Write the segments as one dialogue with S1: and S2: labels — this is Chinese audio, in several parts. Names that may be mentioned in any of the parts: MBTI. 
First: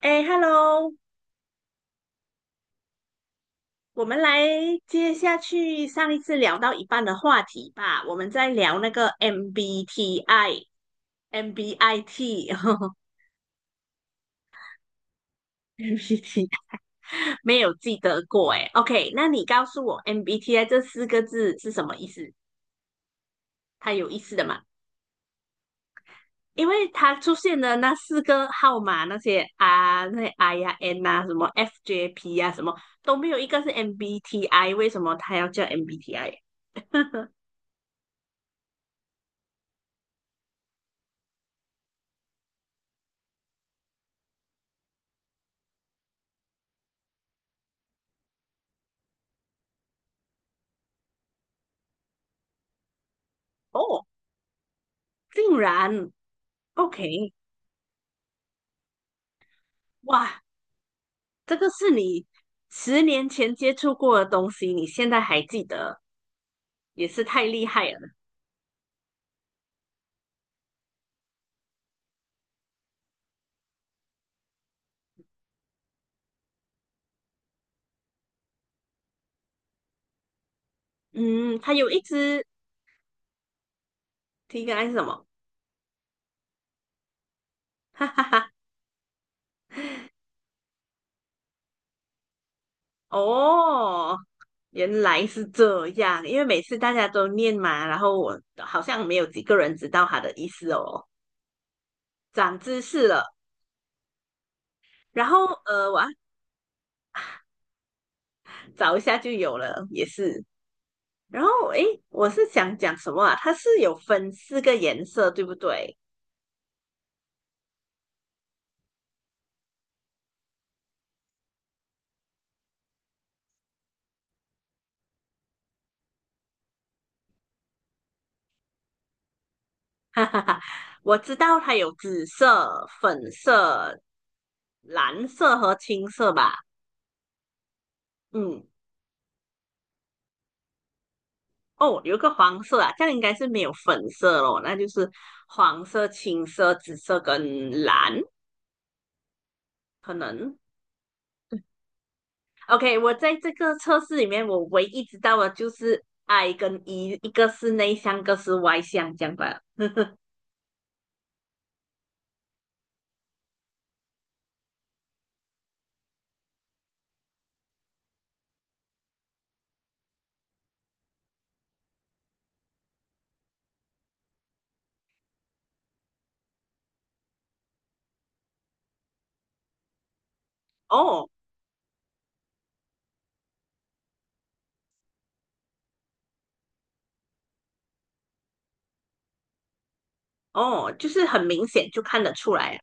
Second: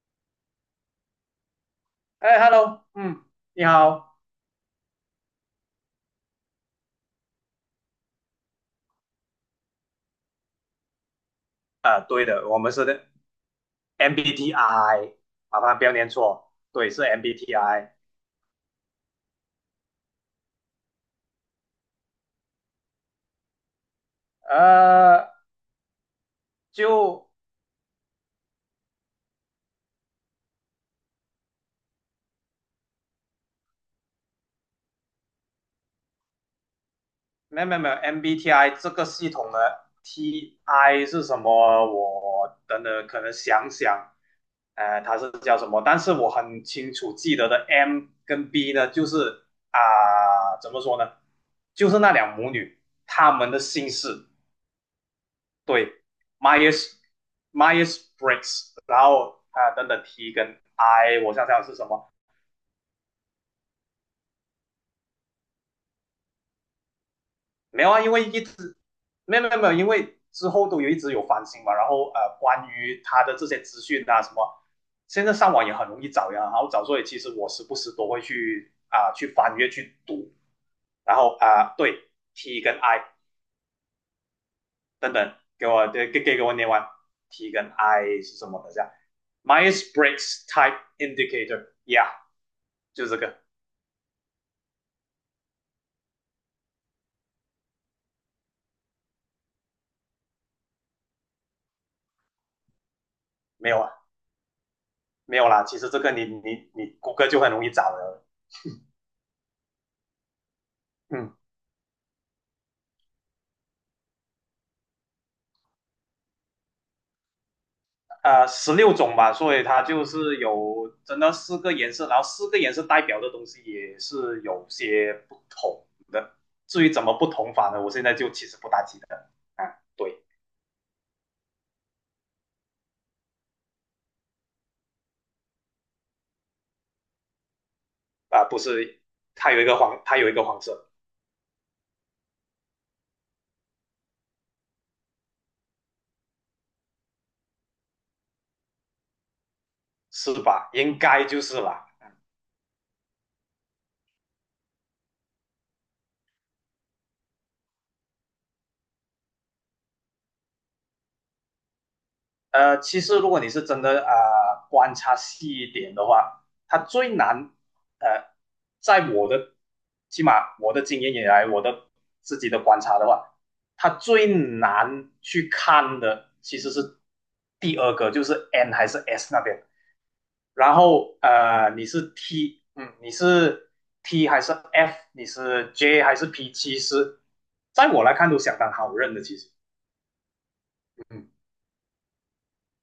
S1: 哎，Hello，
S2: 哎，Hello，嗯，你
S1: 我
S2: 好，
S1: 们来接下去上一次聊到一半的话题吧。我们在聊那个 MBTI、
S2: 啊，对的，
S1: MBIT
S2: 我们
S1: 呵
S2: 是
S1: 呵、
S2: 的 MBTI，麻烦 不要念
S1: MBT，
S2: 错，对，是
S1: 没有
S2: MBTI，
S1: 记得过哎。OK，那你告诉我 MBTI 这四个字是什么意思？它有意思的吗？
S2: 呃，
S1: 因为它
S2: 就
S1: 出现的那四个号码，那些 R、那些 I 呀、N 啊、什么 FJP 呀、啊、什么都没有一个是 MBTI，为什么它要叫 MBTI？
S2: 没有没有没有 MBTI 这个系统的 TI 是什么？我等等可能想想，它是叫什么？但是我很清楚记得的 M 跟 B 呢，就是啊、怎么说呢？就是那两母女她们的姓
S1: 哦，
S2: 氏。
S1: 竟
S2: 对
S1: 然
S2: ，Myers
S1: ，OK。
S2: Myers Briggs，然后啊等等 T
S1: 哇，
S2: 跟 I，我想
S1: 这
S2: 想
S1: 个
S2: 是什
S1: 是
S2: 么？
S1: 你十年前接触过的东西，你现在还记得，也是太厉
S2: 没
S1: 害
S2: 有
S1: 了。
S2: 啊，因为一直没有没有没有，因为之后都有一直有翻新嘛，然后关于他的这些资讯啊什么，现在上网也很容易找呀，然后找，所以其实我时不时都会去去翻阅去读，然后
S1: 嗯，它有一
S2: 对
S1: 只
S2: T 跟 I
S1: 题干是什
S2: 等
S1: 么？
S2: 等，给我念完 T 跟
S1: 哈哈
S2: I 是什
S1: 哈。
S2: 么？等一下，Myers Briggs Type Indicator，yeah，就这个。
S1: 哦，原来是这样，因为每次大家都念嘛，然后我好像没有几个人知道它的意思哦，长知识了。
S2: 没有啊，
S1: 然
S2: 没
S1: 后
S2: 有啦。其实这
S1: 我要
S2: 个你谷歌就很容易找了。
S1: 找一下就有了，也是。
S2: 嗯，
S1: 然后诶，我是想讲什么啊？它是有分四个颜色，对不对？
S2: 十六种吧，所以它就是有真的四个颜色，然后四个颜色代表的东西也是有些不同的。至于怎么不同法呢，我现在就其实不大记得啊。对
S1: 我知道它有紫色、粉色、蓝色和青色吧？
S2: 啊，不
S1: 嗯，
S2: 是，它有一个黄，它有一个黄色，
S1: 哦，有一个黄色啊，这样应该是没有粉色咯，那就是黄色、青色、紫色跟蓝，可
S2: 是
S1: 能。
S2: 吧？应该就是啦。
S1: OK，我在这个测试里面，我唯一知道的就是 I 跟 E，一个是内向，一个是外向，这样吧。
S2: 其实如果你是真的观察细一点的话，它最难呃，在我的起码我的经验以来，我的自己的观察的话，它最难去看的其实是第二个，就是 N 还是 S 那边。然后
S1: 哦
S2: 你是 T，嗯，你是 T 还是 F，你是 J 还是 P，其实在我来看都相当好认的，其实。
S1: 哦，就是
S2: 嗯。
S1: 很明显就看得出来，啊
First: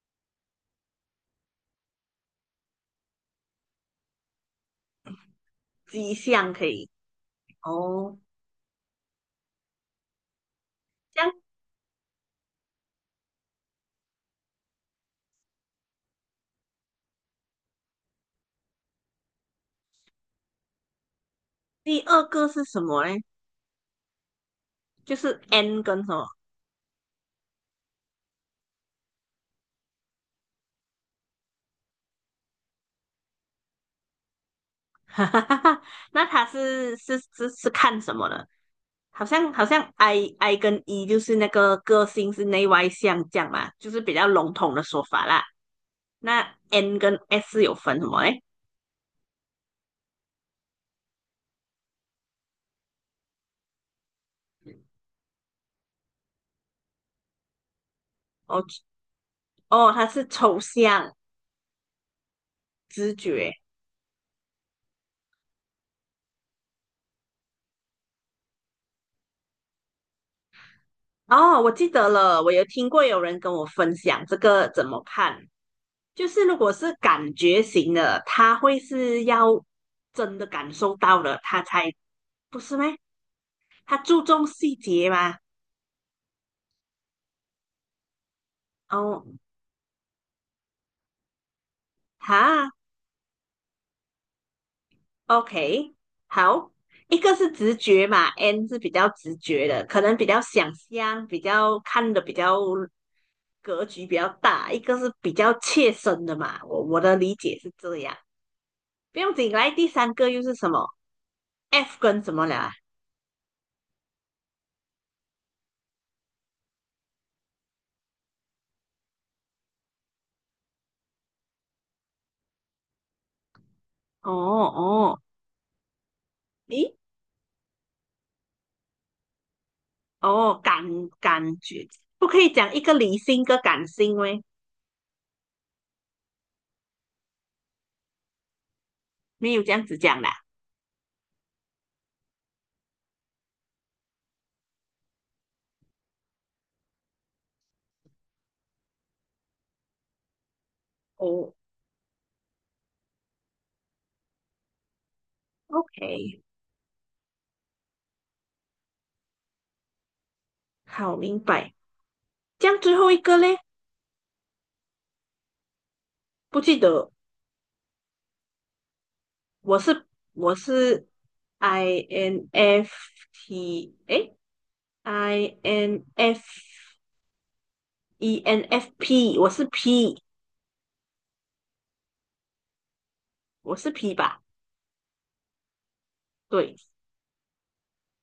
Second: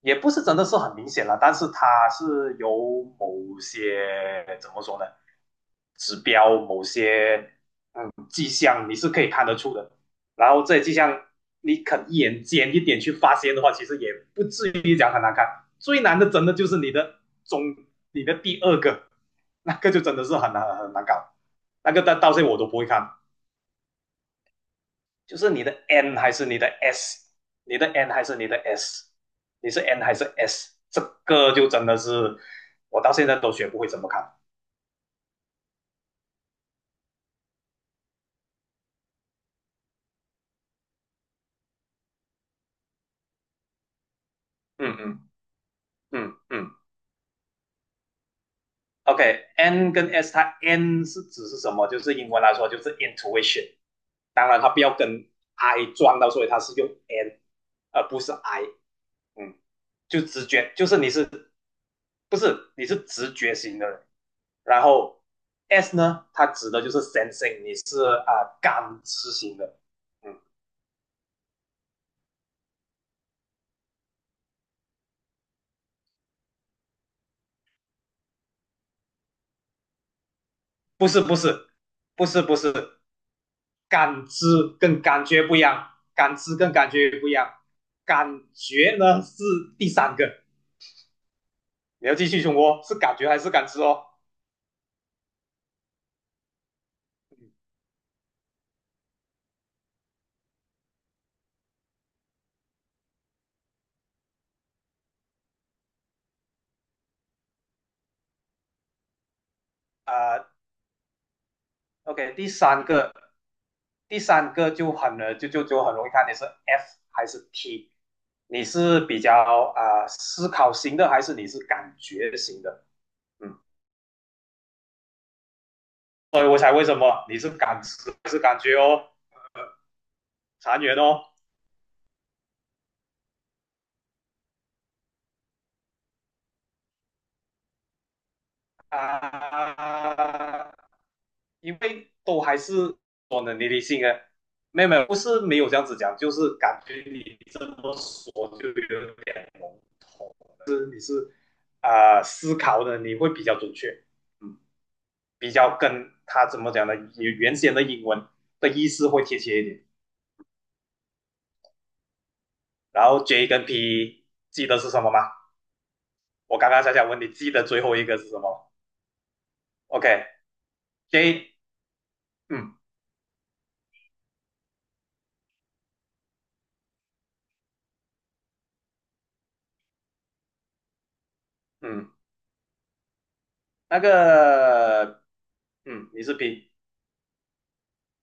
S2: 也不是真的是很明显了，但是它是有某些怎么说呢，
S1: 迹
S2: 指
S1: 象
S2: 标、
S1: 可
S2: 某
S1: 以。
S2: 些
S1: 哦，
S2: 迹象你是可以看得出的。然后这些迹
S1: 这
S2: 象
S1: 样
S2: 你肯一眼尖一点去发现的话，其实也不至于讲很难看。最难的真的就是你的中，你的第二个，那个就真的是很难很难搞，那个
S1: 第
S2: 到
S1: 二
S2: 到现
S1: 个
S2: 在我
S1: 是
S2: 都不
S1: 什
S2: 会
S1: 么
S2: 看。
S1: 呢？就
S2: 就
S1: 是
S2: 是你的
S1: N 跟什
S2: n
S1: 么？
S2: 还是你的 s，你的 n 还是你的 s，你是 n 还是 s，这个就真的是我到现在都学不会怎么看。
S1: 哈哈哈哈。那他是看什么的？好像 I 跟 E 就是那个个性是内外向这样嘛，就是比较笼统的
S2: 嗯
S1: 说
S2: 嗯
S1: 法啦。
S2: 嗯
S1: 那
S2: 嗯
S1: N 跟 S 是有分什么嘞？
S2: ，OK，n okay, 跟 s 它 n 是指是什么？就是英文来说就是 intuition，当然它不要跟 i 撞到，所以它是用 n 而不是
S1: 哦
S2: i。嗯，
S1: 哦，它
S2: 就
S1: 是
S2: 直
S1: 抽
S2: 觉，就是你
S1: 象
S2: 是不是，你是
S1: 知
S2: 直
S1: 觉。
S2: 觉型的人。然后 S 呢，它指的就是 sensing，你是感知型的。嗯，
S1: 哦，我记得了，我有听过有人跟我分享这个怎么看，就是如果是感觉型的，他会是要真的感受
S2: 不是
S1: 到
S2: 不
S1: 了，他
S2: 是
S1: 才
S2: 不是不
S1: 不
S2: 是，
S1: 是咩？他注
S2: 感知
S1: 重细
S2: 跟
S1: 节
S2: 感
S1: 吗？
S2: 觉不一样，感知跟感觉不一样，感觉呢
S1: 哦，
S2: 是第三个。你要继续漩
S1: 哈
S2: 哦，是感觉还是感知哦？
S1: ，OK，好，一个是直觉嘛，N 是比较直觉的，可能比较想象，比较看的比较格局比较大；一个是比较切身的嘛。我的理解是这样，不用紧。来，第三个又
S2: 啊、
S1: 是什么？F
S2: o
S1: 跟
S2: k
S1: 什么
S2: 第
S1: 了？
S2: 三个就很就很容易看你是 F 还是 T，你是比较思考型的还是你是感觉型的？嗯，
S1: 啊，哦哦，
S2: 所以我才为
S1: 咦，
S2: 什么你是感知还是感觉哦，
S1: 哦，
S2: 残
S1: 感
S2: 缘哦
S1: 感觉不可以讲一个理性，一个感性喂，没有这样子讲的啊？
S2: 啊，因为都还是说呢，你理性啊，没有没有，不是没有这样子讲，就是感觉你这么说就有点笼统
S1: 哦
S2: 思考的你会比较准确，嗯，比较跟
S1: ，OK，
S2: 它怎么讲呢，原先的英文的意思会贴切一点。
S1: 好，明白。这样最
S2: 然
S1: 后一
S2: 后
S1: 个
S2: J
S1: 嘞，
S2: 跟 P 记得是什么吗？我
S1: 不
S2: 刚
S1: 记
S2: 刚想想
S1: 得，
S2: 问你，记得最后一个是什么
S1: 我是
S2: ？OK，J，、
S1: 我是
S2: 嗯
S1: INFT，哎 i n f e n f p 我是 P，
S2: 嗯，
S1: 我是
S2: 那
S1: P 吧？
S2: 个，嗯，你是 P，
S1: 对，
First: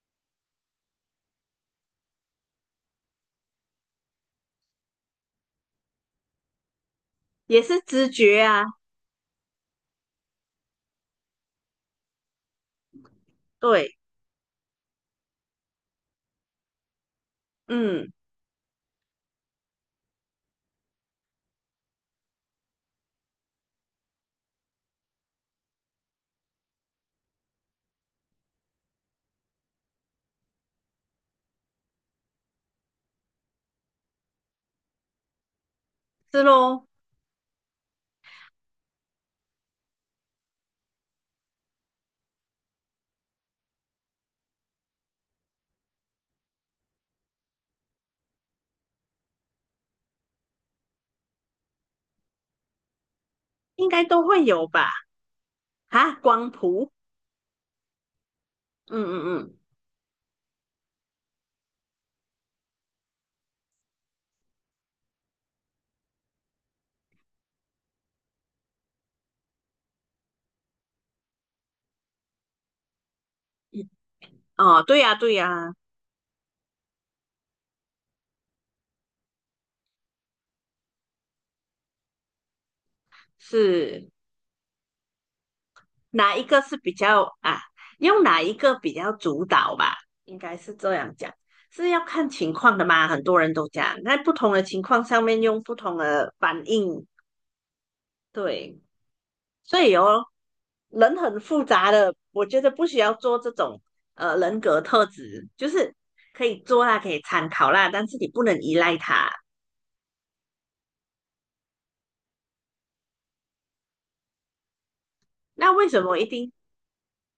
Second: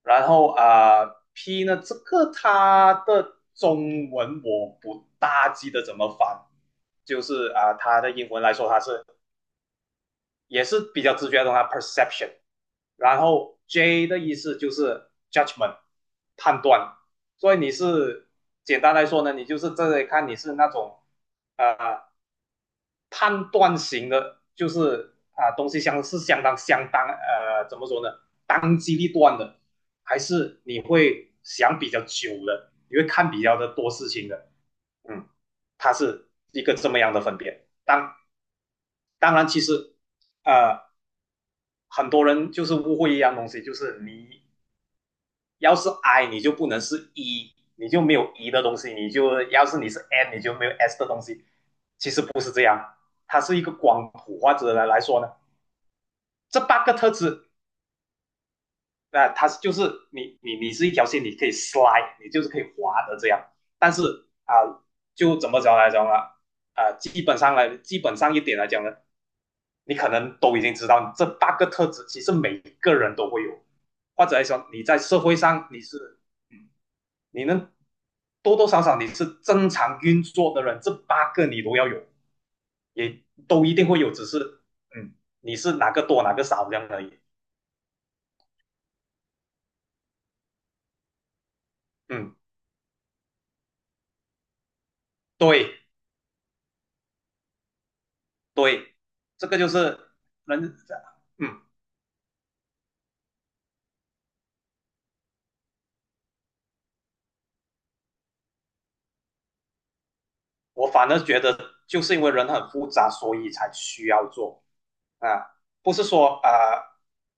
S2: 然后p 呢，这个它的中文我不大记得怎么翻，就是
S1: 也是
S2: 它
S1: 直
S2: 的英
S1: 觉
S2: 文来
S1: 啊。
S2: 说它是也是比较直觉的它 perception。然后
S1: 对，
S2: J 的意思就是 judgment，判断。所以你
S1: 嗯，
S2: 是简单来说呢，你就是这里看你是那种呃判断型的，就是东西相当相当怎么说呢，当机立断的，还是你会想比较久了，你会看比较的多事情的，嗯，它是
S1: 是
S2: 一个
S1: 咯，
S2: 这么样的分别。当然，其实呃很多人就是误会一样东西，就是你要是 I，你就不能是 E，你就没有 E 的东西，你就要是你是 N，你就没有 S 的东西。其实不是这样，它是一个
S1: 应该
S2: 光
S1: 都
S2: 谱
S1: 会
S2: 或
S1: 有
S2: 者来
S1: 吧？
S2: 来说呢，
S1: 啊，光
S2: 这八
S1: 谱，
S2: 个特质
S1: 嗯
S2: 它
S1: 嗯
S2: 就是你是一条线，你可以 slide，你就是可以滑的这样。但是啊、呃就怎么讲来讲呢？基本上来，基本上一点来讲呢，你可能都已经知道，这八个特质其实每一个人都会有，
S1: 嗯，
S2: 或者来说
S1: 哦，
S2: 你在
S1: 对呀、
S2: 社
S1: 对
S2: 会上
S1: 呀、
S2: 你是，嗯你能多多少少你是正常运作的人，这八个你都要有，也都一定会
S1: 是。
S2: 有，只是嗯，你是哪个多哪
S1: 哪
S2: 个
S1: 一个
S2: 少这
S1: 是
S2: 样
S1: 比
S2: 而已。
S1: 较啊？用哪一个比较主导吧？应该是这样讲，是要看
S2: 嗯，
S1: 情况的嘛。很多人都讲，在不同的情况上面用不
S2: 对
S1: 同的反应，对，
S2: 对，这个就
S1: 所以
S2: 是
S1: 哦，
S2: 人，
S1: 人很
S2: 嗯，
S1: 复杂的，我觉得不需要做这种人格特质，就是可以做啦，可以参考啦，但是你不能依赖它。
S2: 我反而觉得就是因为人很复杂，所以才需要做啊，
S1: 那为
S2: 不
S1: 什
S2: 是
S1: 么一
S2: 说
S1: 定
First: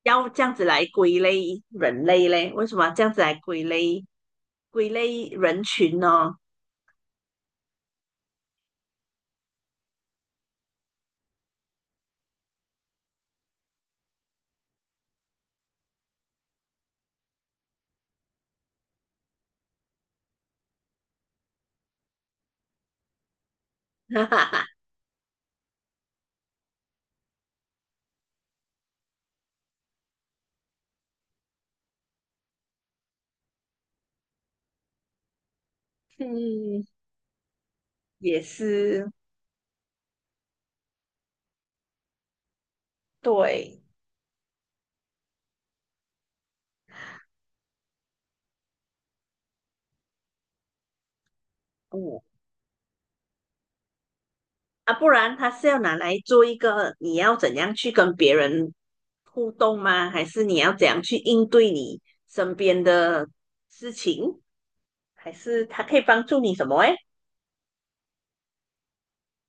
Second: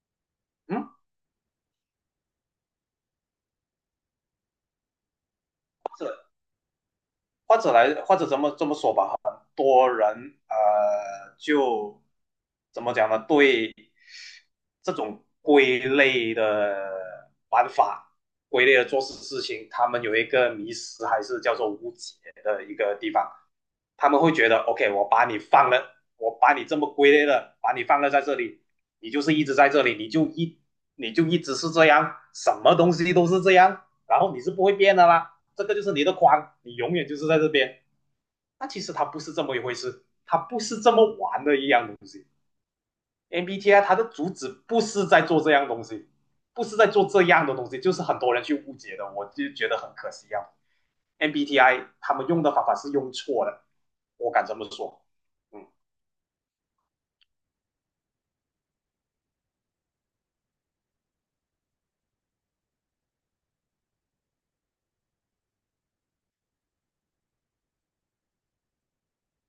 S1: 要这样子来
S2: 嗯。
S1: 归类人类嘞？为什么要这样子来归类人群呢？
S2: 或者怎么这么说吧，很多人，就怎么讲呢？对这种归类的玩法、归类的做事事情，他们有一个迷失，还是叫做误解的一个地方。他 们
S1: 哈
S2: 会
S1: 哈
S2: 觉得
S1: 哈，
S2: ，OK，我把你放了，我把你这么归类了，把你放了在这里，你就是一直在这里，你就一直是这样，什么东西都是这样，然后你是不会变的啦。这个就是你的框，你
S1: 嗯，
S2: 永远就是在这边。
S1: 也
S2: 那其实它
S1: 是
S2: 不是这么一回事，它不是这么玩的一样东西。
S1: 对。
S2: MBTI 它的主旨不是在做这样东西，不是在做这样的东西，就是很多人去误解的，我就觉得很可惜啊。MBTI 他
S1: 嗯，
S2: 们用的方法是用错的，我敢这么
S1: 啊，
S2: 说。
S1: 不然他是
S2: 嗯，
S1: 要拿来做一个你要怎样去跟别人互动吗？还是你要怎样去应对你身边的事情？还是他可以帮助你什么？诶，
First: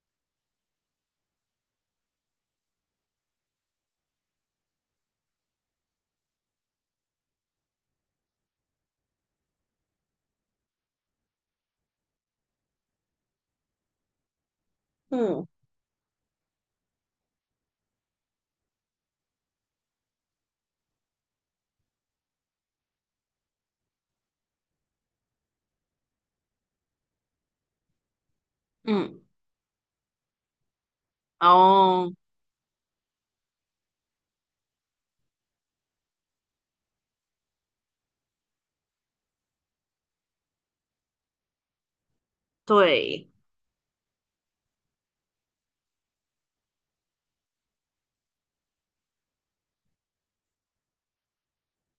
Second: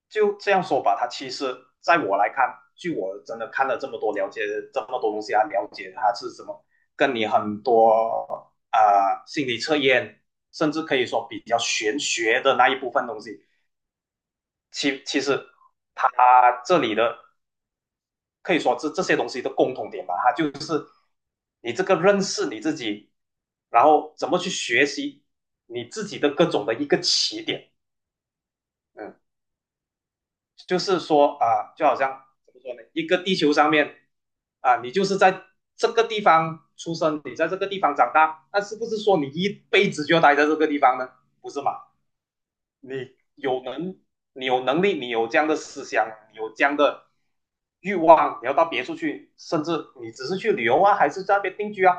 S2: 就这样说吧，他其实在我来看，据我真的看了这么多，了解这么多东西，他了解他是什么，跟你很多心理测验，甚至可以说比较玄学的那一部分东西，其实
S1: 嗯
S2: 他这里的可以说这些东西的共同点吧，他就是你这个认识你自己，然后怎么去学习你自己的各种的一个起点，嗯。
S1: 嗯，
S2: 就是说啊，就好
S1: 哦，
S2: 像怎么说呢？一个地球上面啊，你就是在这个地方出生，你在这个地方长大，那是不是说你一辈子就要待在这个地方呢？不是嘛？你
S1: 对
S2: 有能，你有能力，你有这样的思想，你有这样的欲望，你要到别处去，甚至你只是去旅游啊，还是在那边定居啊，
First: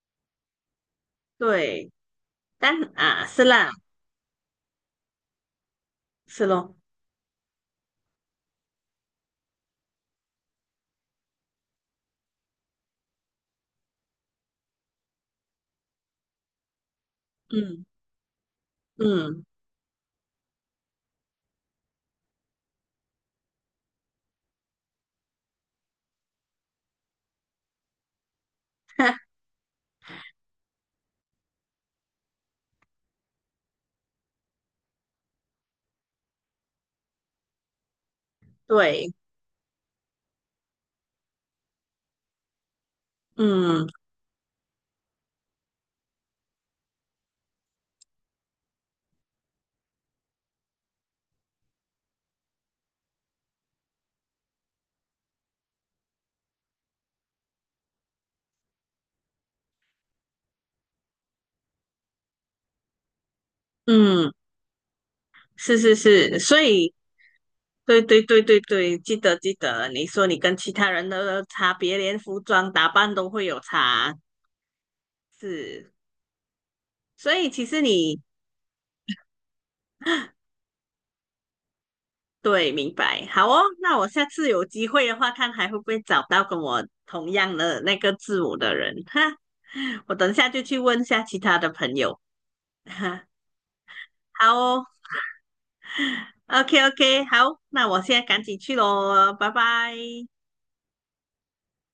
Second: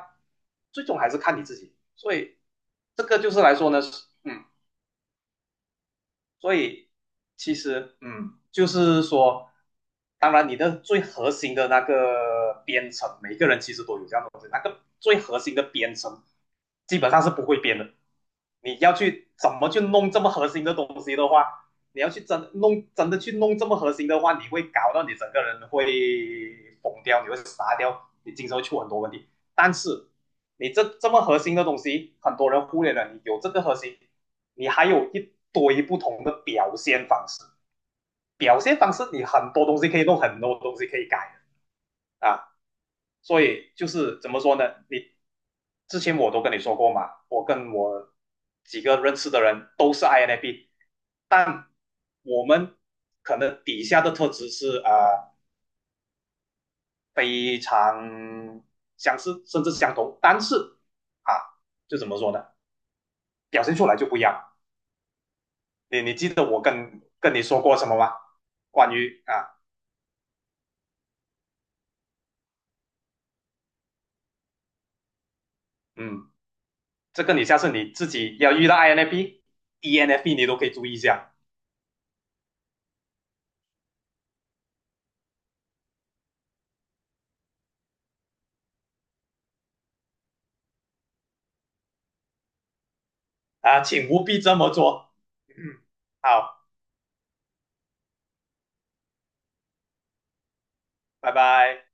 S2: 最终还是看你自己。
S1: 对，
S2: 所以
S1: 但
S2: 这个
S1: 啊
S2: 就是
S1: 是
S2: 来说
S1: 啦，
S2: 呢，嗯，
S1: 是
S2: 所
S1: 咯，
S2: 以其实，嗯，就是说，当然你的最核心的那个编程，每个人其实都有这样的东西，那个最核心的编程基本上是不会编
S1: 嗯
S2: 的，你要去
S1: 嗯，
S2: 怎么去弄这么核心的东西的话，你要去真的去弄这么核心的话，你会搞到你整个人会疯掉，你会傻掉，你经常会出很多问 题。但是你这么核心的东西，很多人忽略了。你有这个核心，你还有一堆不同的表现方式，表现方式
S1: 对，
S2: 你很多东西可以弄，很多东西可以改的啊。所以就
S1: 嗯
S2: 是怎么说呢？你之前我都跟你说过嘛，我跟我几个认识的人都是 INFP，但我们可能底下的特质是非常相似，甚至相同，但是啊，就怎么说呢，表现出来就不一
S1: 嗯，
S2: 样。
S1: 是是
S2: 你记
S1: 是，
S2: 得
S1: 所
S2: 我
S1: 以。
S2: 跟你说过什么
S1: 对
S2: 吗？
S1: 对对对
S2: 关
S1: 对，记
S2: 于
S1: 得记
S2: 啊，
S1: 得，你说你跟其他人的差别，连服装打扮都会有差，是，
S2: 嗯，这
S1: 所
S2: 个你
S1: 以
S2: 下
S1: 其
S2: 次
S1: 实
S2: 你自
S1: 你
S2: 己要遇到 INFP、ENFP 你都可以注意一下
S1: 对，明白，好哦，那我下次有机会的话，看还会不会找到跟我同样的那个字母的人，哈，我等下就去问一下其他的朋友，哈，
S2: 啊，请务必
S1: 好
S2: 这么
S1: 哦
S2: 做。嗯，好，
S1: ，OK OK，好，那我现在赶紧去喽，拜拜。
S2: 拜拜。